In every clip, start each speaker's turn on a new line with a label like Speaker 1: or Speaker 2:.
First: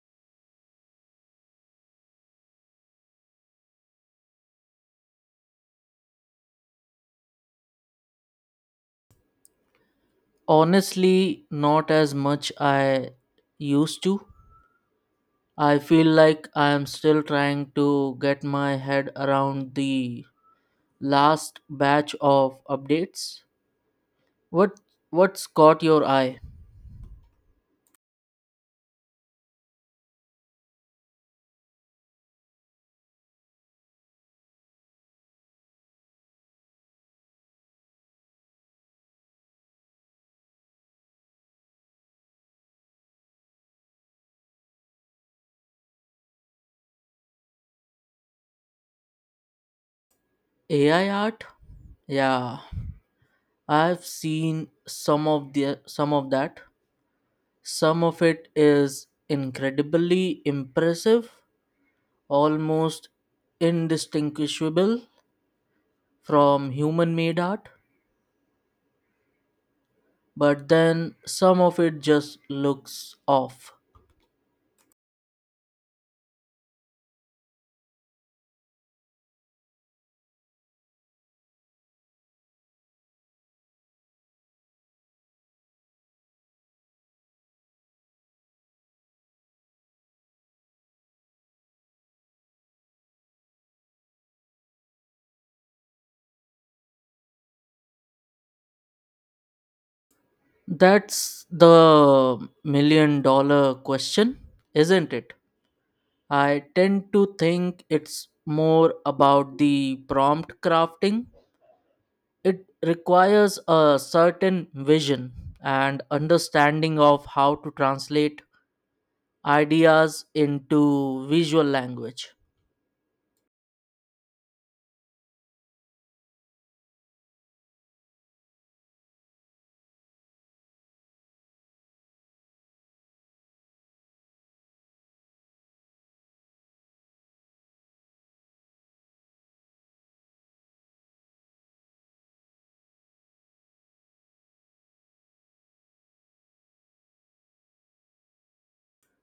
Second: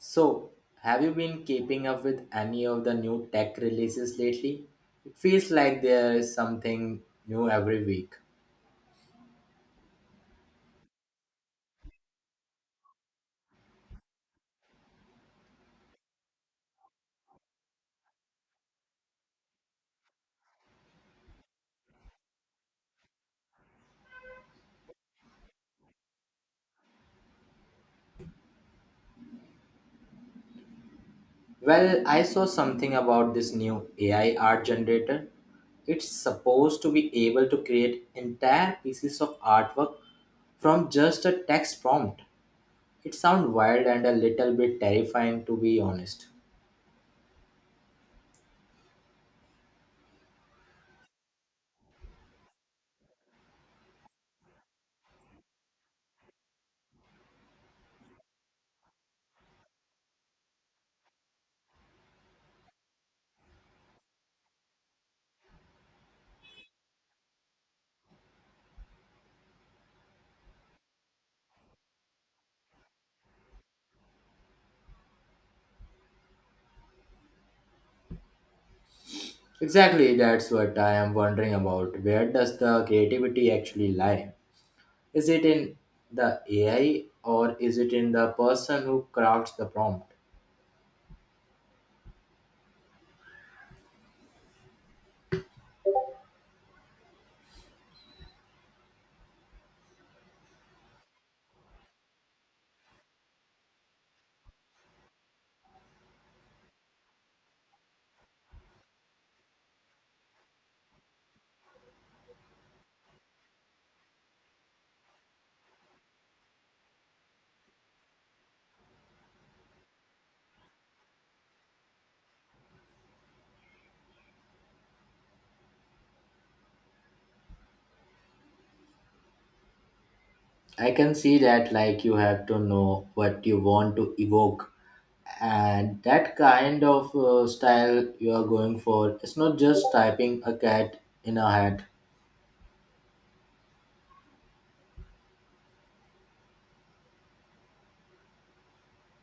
Speaker 1: So, have you been keeping up with any of the new tech releases lately? It feels like there is something new every week.
Speaker 2: Honestly, not as much I used to. I feel like I am still trying to get my head around the last batch of updates. What what's caught your eye?
Speaker 1: Well, I saw something about this new AI art generator. It's supposed to be able to create entire pieces of artwork from just a text prompt. It sounds wild and a little bit terrifying, to be honest.
Speaker 2: AI art? Yeah, I've seen some of that. Some of it is incredibly impressive, almost indistinguishable from human made art. But then some of it just looks off.
Speaker 1: Exactly, that's what I am wondering about. Where does the creativity actually lie? Is it in the AI, or is it in the person who crafts the prompt?
Speaker 2: That's the million dollar question, isn't it? I tend to think it's more about the prompt crafting. It requires a certain vision and understanding of how to translate ideas into visual language.
Speaker 1: I can see that. Like, you have to know what you want to evoke and that kind of style you are going for. It's not just typing a cat in a hat.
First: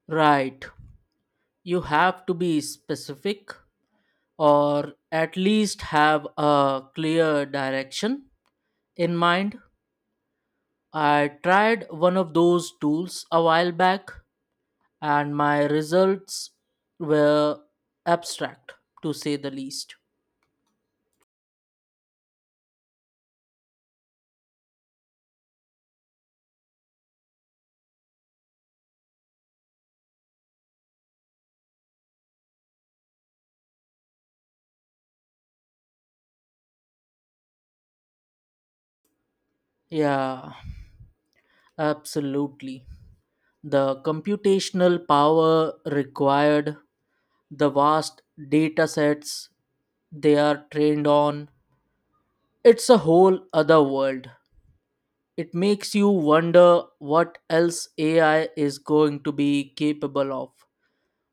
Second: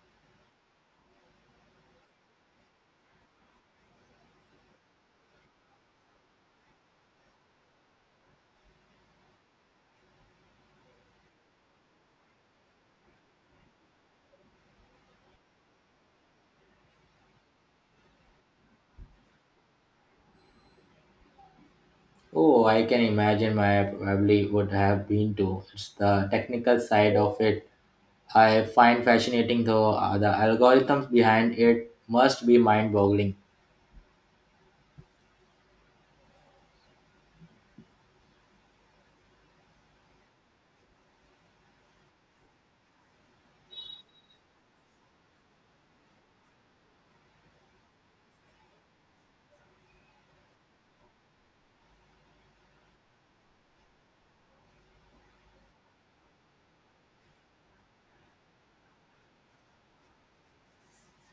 Speaker 2: Right. You have to be specific or at least have a clear direction in mind. I tried one of those tools a while back, and my results were abstract, to say the least.
Speaker 1: Oh, I can imagine my probably would have been, to. It's the technical side of it I find fascinating, though. The algorithms behind it must be mind-boggling.
Speaker 2: Yeah, absolutely. The computational power required, the vast data sets they are trained on, it's a whole other world. It makes you wonder what else AI is going to be capable of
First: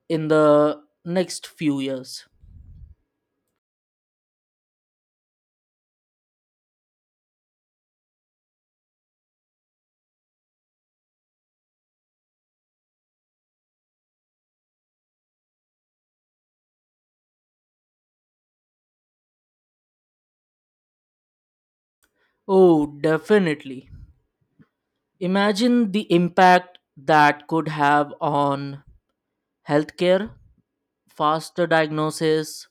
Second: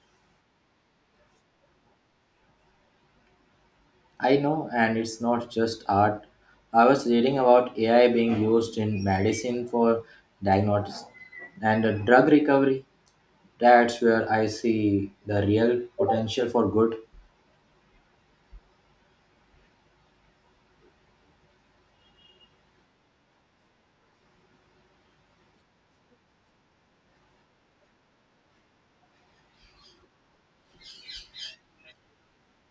Speaker 2: in the next few years.
Speaker 1: I know, and it's not just art. I was reading about AI being used in medicine for diagnosis and drug recovery. That's where I see the real potential for good.
Speaker 2: Oh, definitely. Imagine the impact that could have on healthcare, faster diagnosis,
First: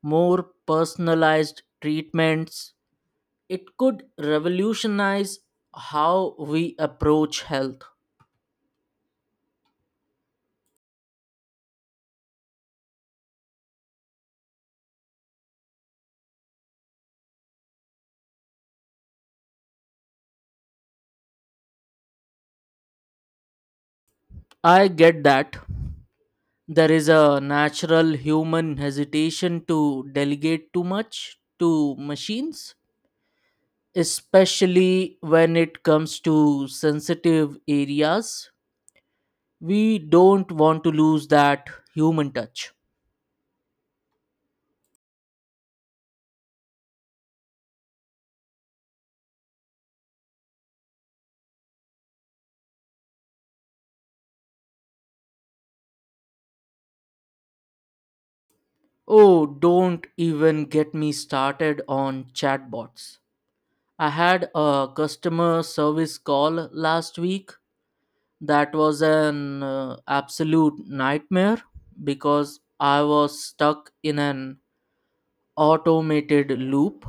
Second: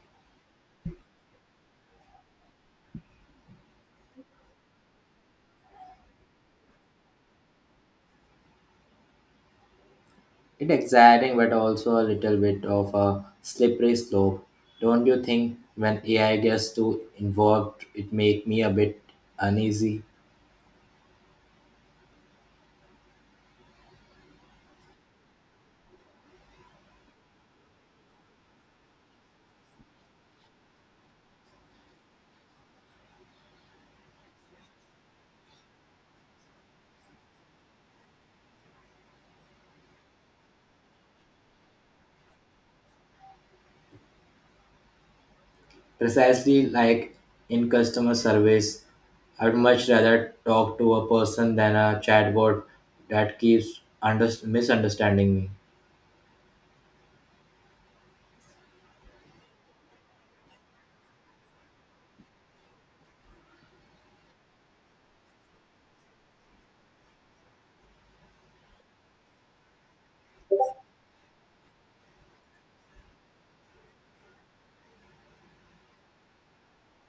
Speaker 2: more personalized treatments. It could revolutionize how we approach health.
Speaker 1: It's exciting, but also a little bit of a slippery slope. Don't you think? When AI gets too involved, it makes me a bit uneasy.
Speaker 2: I get that. There is a natural human hesitation to delegate too much to machines, especially when it comes to sensitive areas. We don't want to lose that human touch.
Speaker 1: Precisely. Like, in customer service, I'd much rather talk to a person than a chatbot that keeps misunderstanding me.
Speaker 2: Oh, don't even get me started on chatbots. I had a customer service call last week that was an absolute nightmare because I was stuck in an automated loop.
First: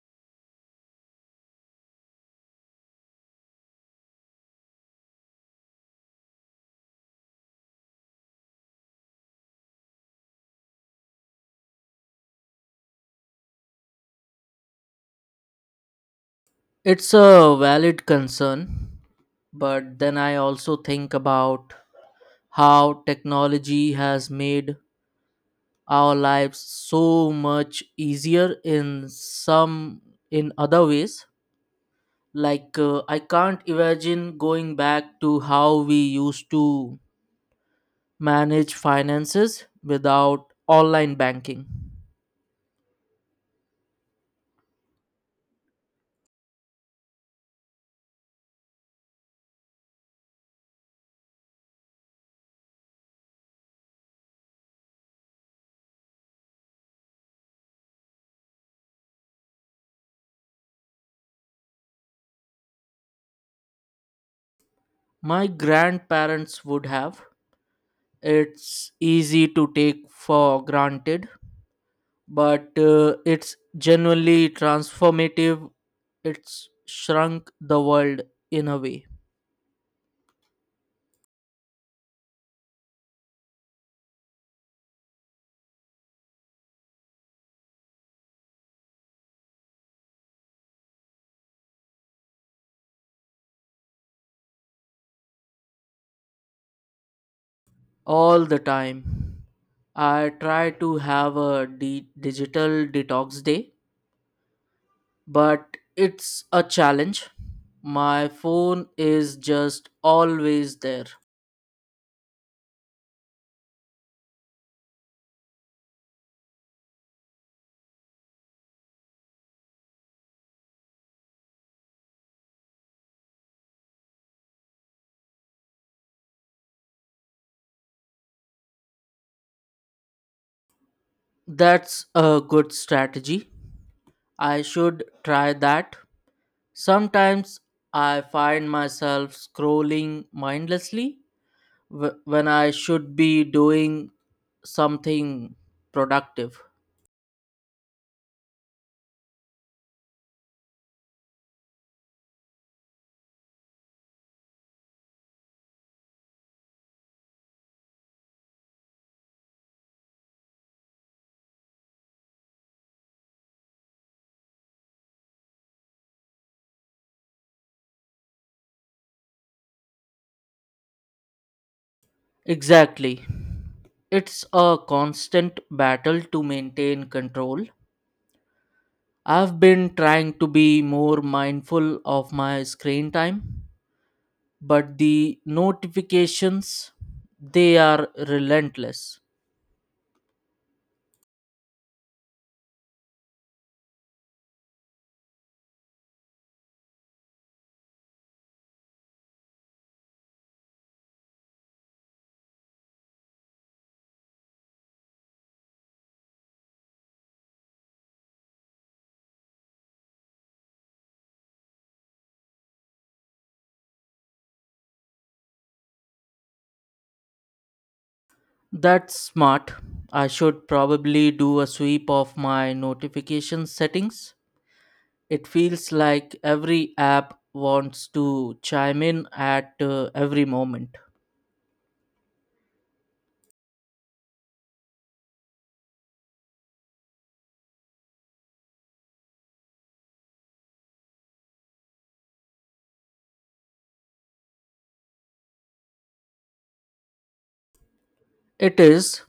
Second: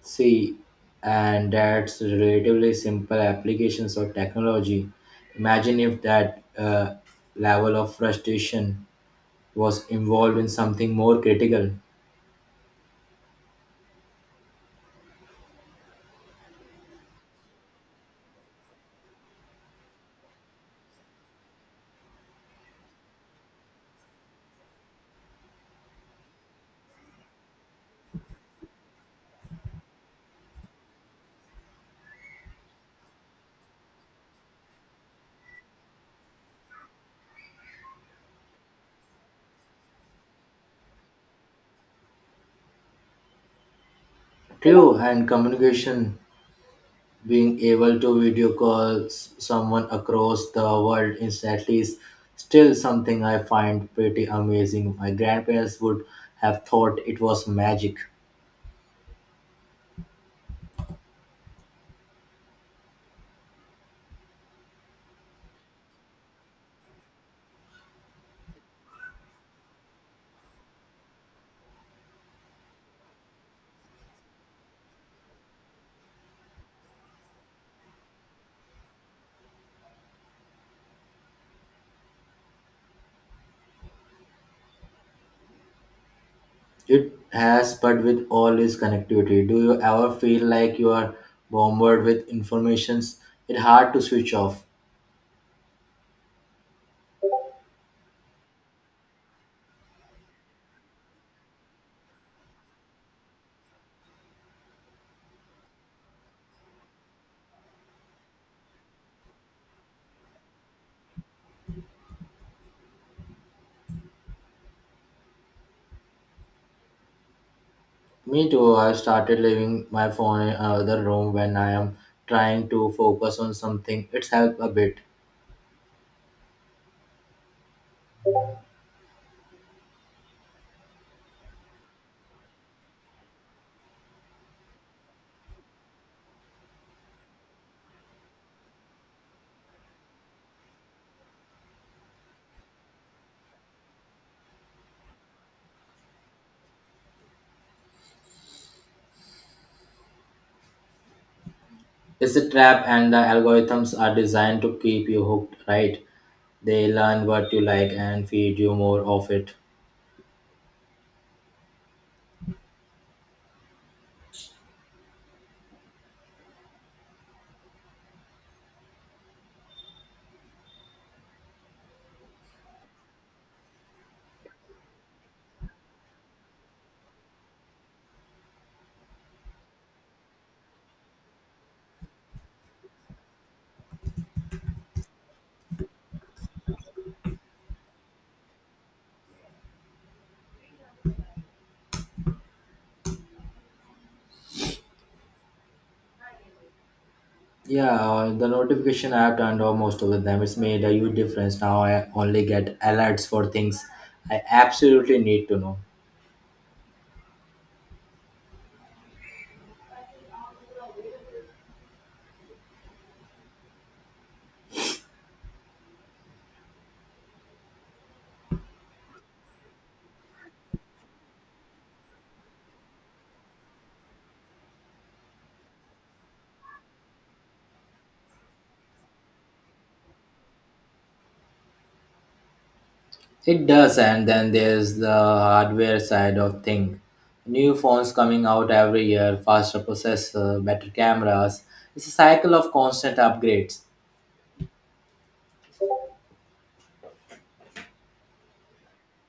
Speaker 1: See, and that's relatively simple applications of technology. Imagine if that level of frustration was involved in something more critical.
Speaker 2: It's a valid concern, but then I also think about how technology has made our lives so much easier in other ways, like I can't imagine going back to how we used to manage finances without online banking.
Speaker 1: True, and communication, being able to video call someone across the world instantly, is still something I find pretty amazing. My grandparents would have thought it was magic.
Speaker 2: My grandparents would have. It's easy to take for granted, but it's genuinely transformative. It's shrunk the world in a way.
Speaker 1: It has, but with all this connectivity, do you ever feel like you are bombarded with informations? It's hard to switch off.
Speaker 2: All the time. I try to have a digital detox day, but it's a challenge. My phone is just always there.
Speaker 1: Me too. I've started leaving my phone in another room when I am trying to focus on something. It's helped a bit.
Speaker 2: That's a good strategy. I should try that. Sometimes I find myself scrolling mindlessly when I should be doing something productive.
Speaker 1: It's a trap, and the algorithms are designed to keep you hooked, right? They learn what you like and feed you more of it.
Speaker 2: Exactly. It's a constant battle to maintain control. I've been trying to be more mindful of my screen time, but the notifications, they are relentless.
Speaker 1: Yeah, the notification app turned off most of them. It's made a huge difference. Now I only get alerts for things I absolutely need to know.
Speaker 2: That's smart. I should probably do a sweep of my notification settings. It feels like every app wants to chime in at every moment.
Speaker 1: It does, and then there's the hardware side of thing. New phones coming out every year, faster processor, better cameras. It's a cycle of constant upgrades.
Speaker 2: It is,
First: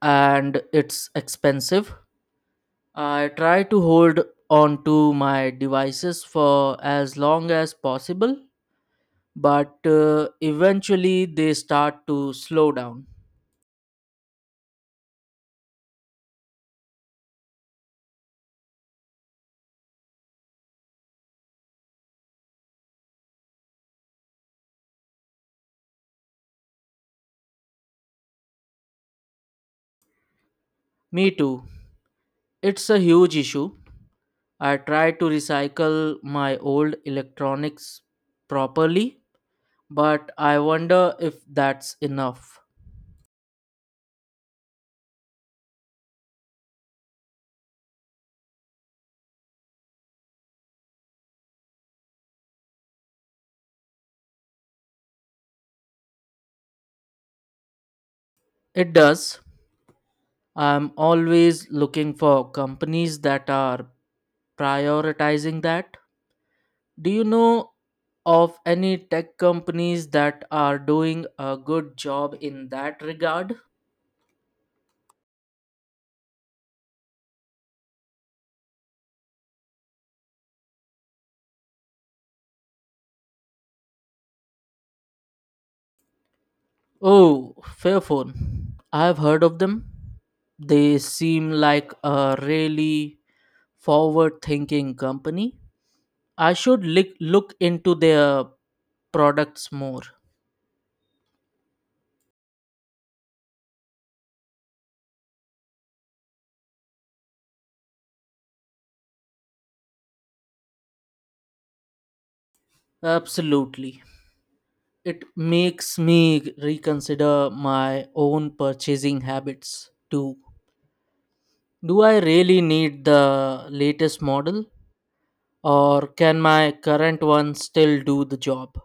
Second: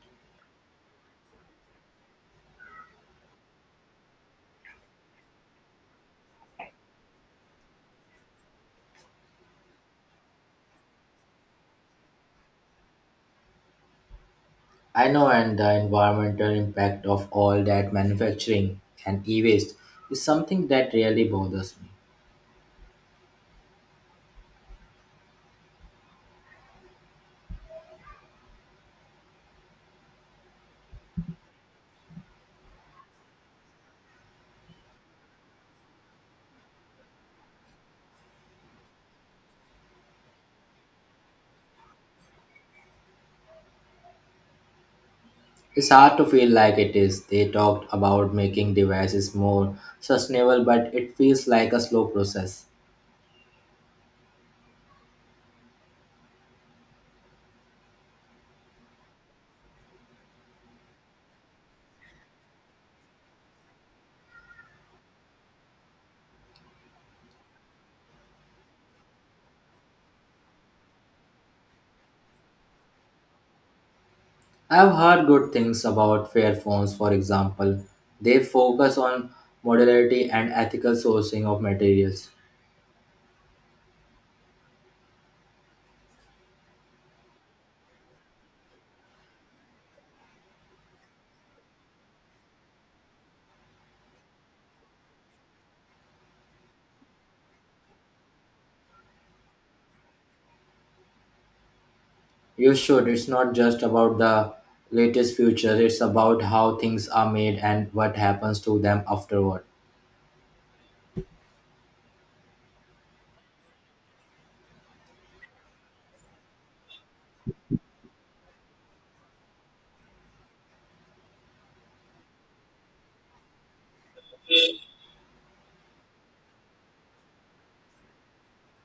Speaker 2: and it's expensive. I try to hold on to my devices for as long as possible, but eventually they start to slow down.
Speaker 1: I know, and the environmental impact of all that manufacturing and e waste is something that really bothers me.
Speaker 2: Me too. It's a huge issue. I try to recycle my old electronics properly, but I wonder if that's enough.
Speaker 1: It's hard to feel like it is. They talked about making devices more sustainable, but it feels like a slow process.
Speaker 2: It does. I'm always looking for companies that are prioritizing that. Do you know of any tech companies that are doing a good job in that regard?
Speaker 1: I've heard good things about Fairphones, for example. They focus on modularity and ethical sourcing of materials.
Speaker 2: Oh, Fairphone. I've heard of them. They seem like a really forward thinking company. I should lick look into their products more.
Speaker 1: You should. It's not just about the latest future, it's about how things are made and what happens to them afterward.
Speaker 2: Absolutely. It makes me reconsider my own purchasing habits too. Do I really need the latest model, or can my current one still do the job?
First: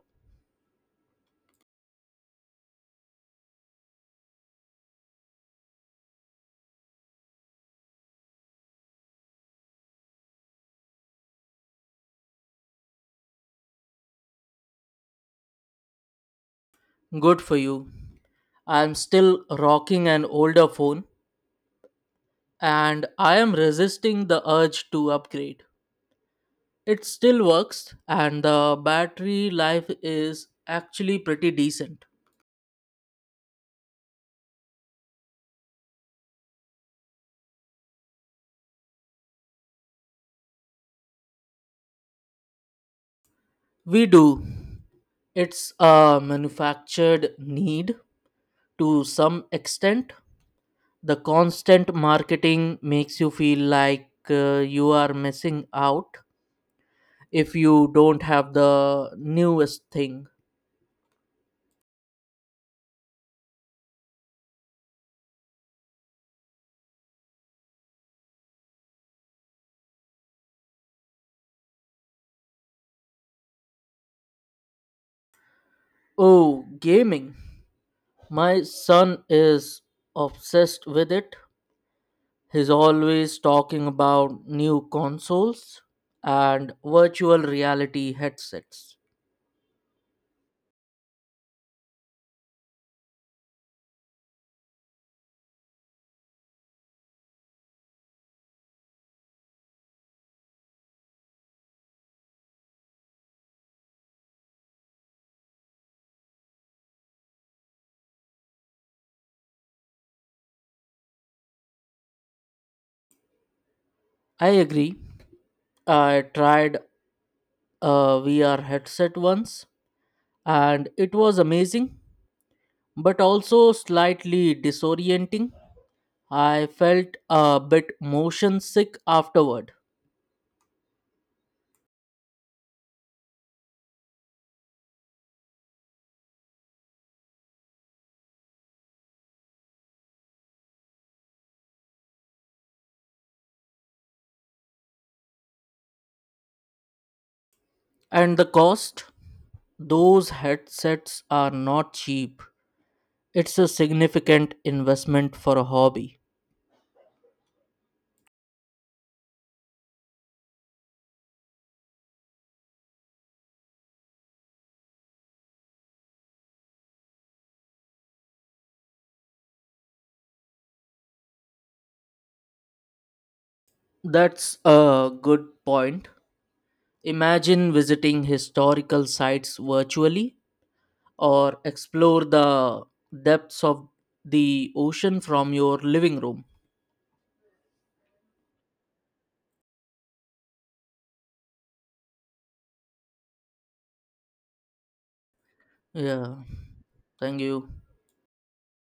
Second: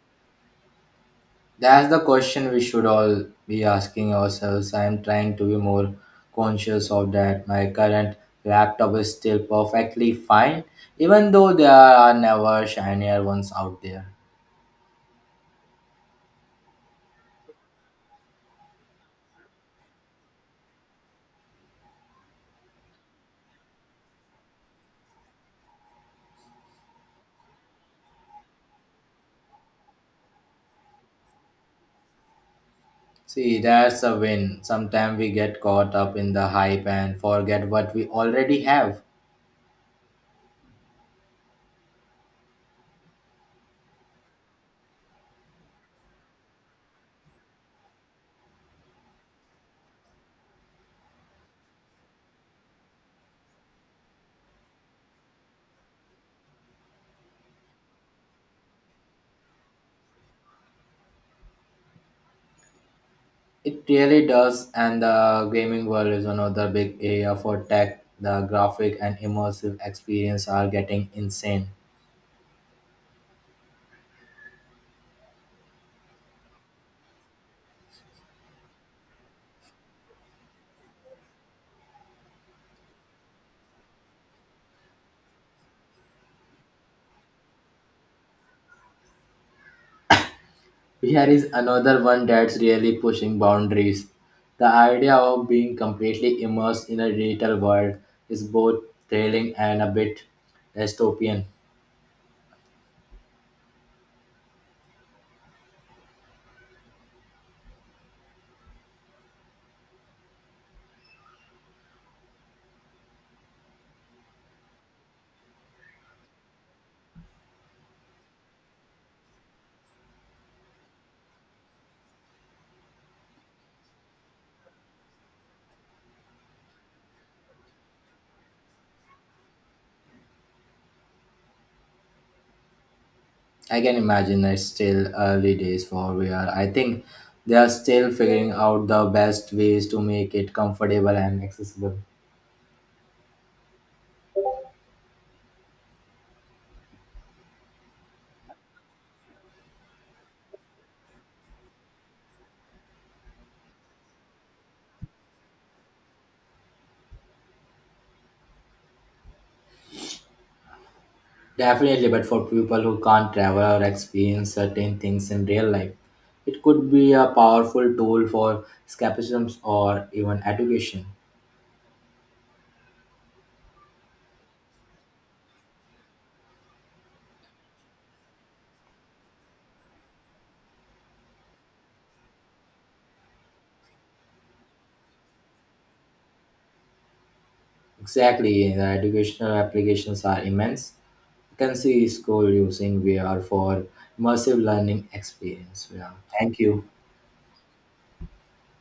Speaker 1: That's the question we should all be asking ourselves. I am trying to be more conscious of that. My current laptop is still perfectly fine, even though there are never shinier ones out there.
Speaker 2: Good for you. I'm still rocking an older phone and I am resisting the urge to upgrade. It still works and the battery life is actually pretty decent.
Speaker 1: See, that's a win. Sometimes we get caught up in the hype and forget what we already have.
Speaker 2: We do. It's a manufactured need, to some extent. The constant marketing makes you feel like you are missing out if you don't have the newest thing.
Speaker 1: It really does, and the gaming world is another big area for tech. The graphic and immersive experience are getting insane.
Speaker 2: Oh, gaming. My son is obsessed with it. He's always talking about new consoles and virtual reality headsets.
Speaker 1: Here is another one that's really pushing boundaries. The idea of being completely immersed in a digital world is both thrilling and a bit dystopian.
Speaker 2: I agree. I tried a VR headset once and it was amazing, but also slightly disorienting. I felt a bit motion sick afterward.
Speaker 1: I can imagine it's still early days for VR. I think they are still figuring out the best ways to make it comfortable and accessible.
Speaker 2: And the cost? Those headsets are not cheap. It's a significant investment for a hobby.
Speaker 1: Definitely, but for people who can't travel or experience certain things in real life, it could be a powerful tool for escapism or even education.
Speaker 2: That's a good point. Imagine visiting historical sites virtually or explore the depths of the ocean from your living room.
Speaker 1: Exactly, the educational applications are immense. You can see school using VR for immersive learning experience. Yeah.
Speaker 2: Yeah,
Speaker 1: Thank you.
Speaker 2: thank you.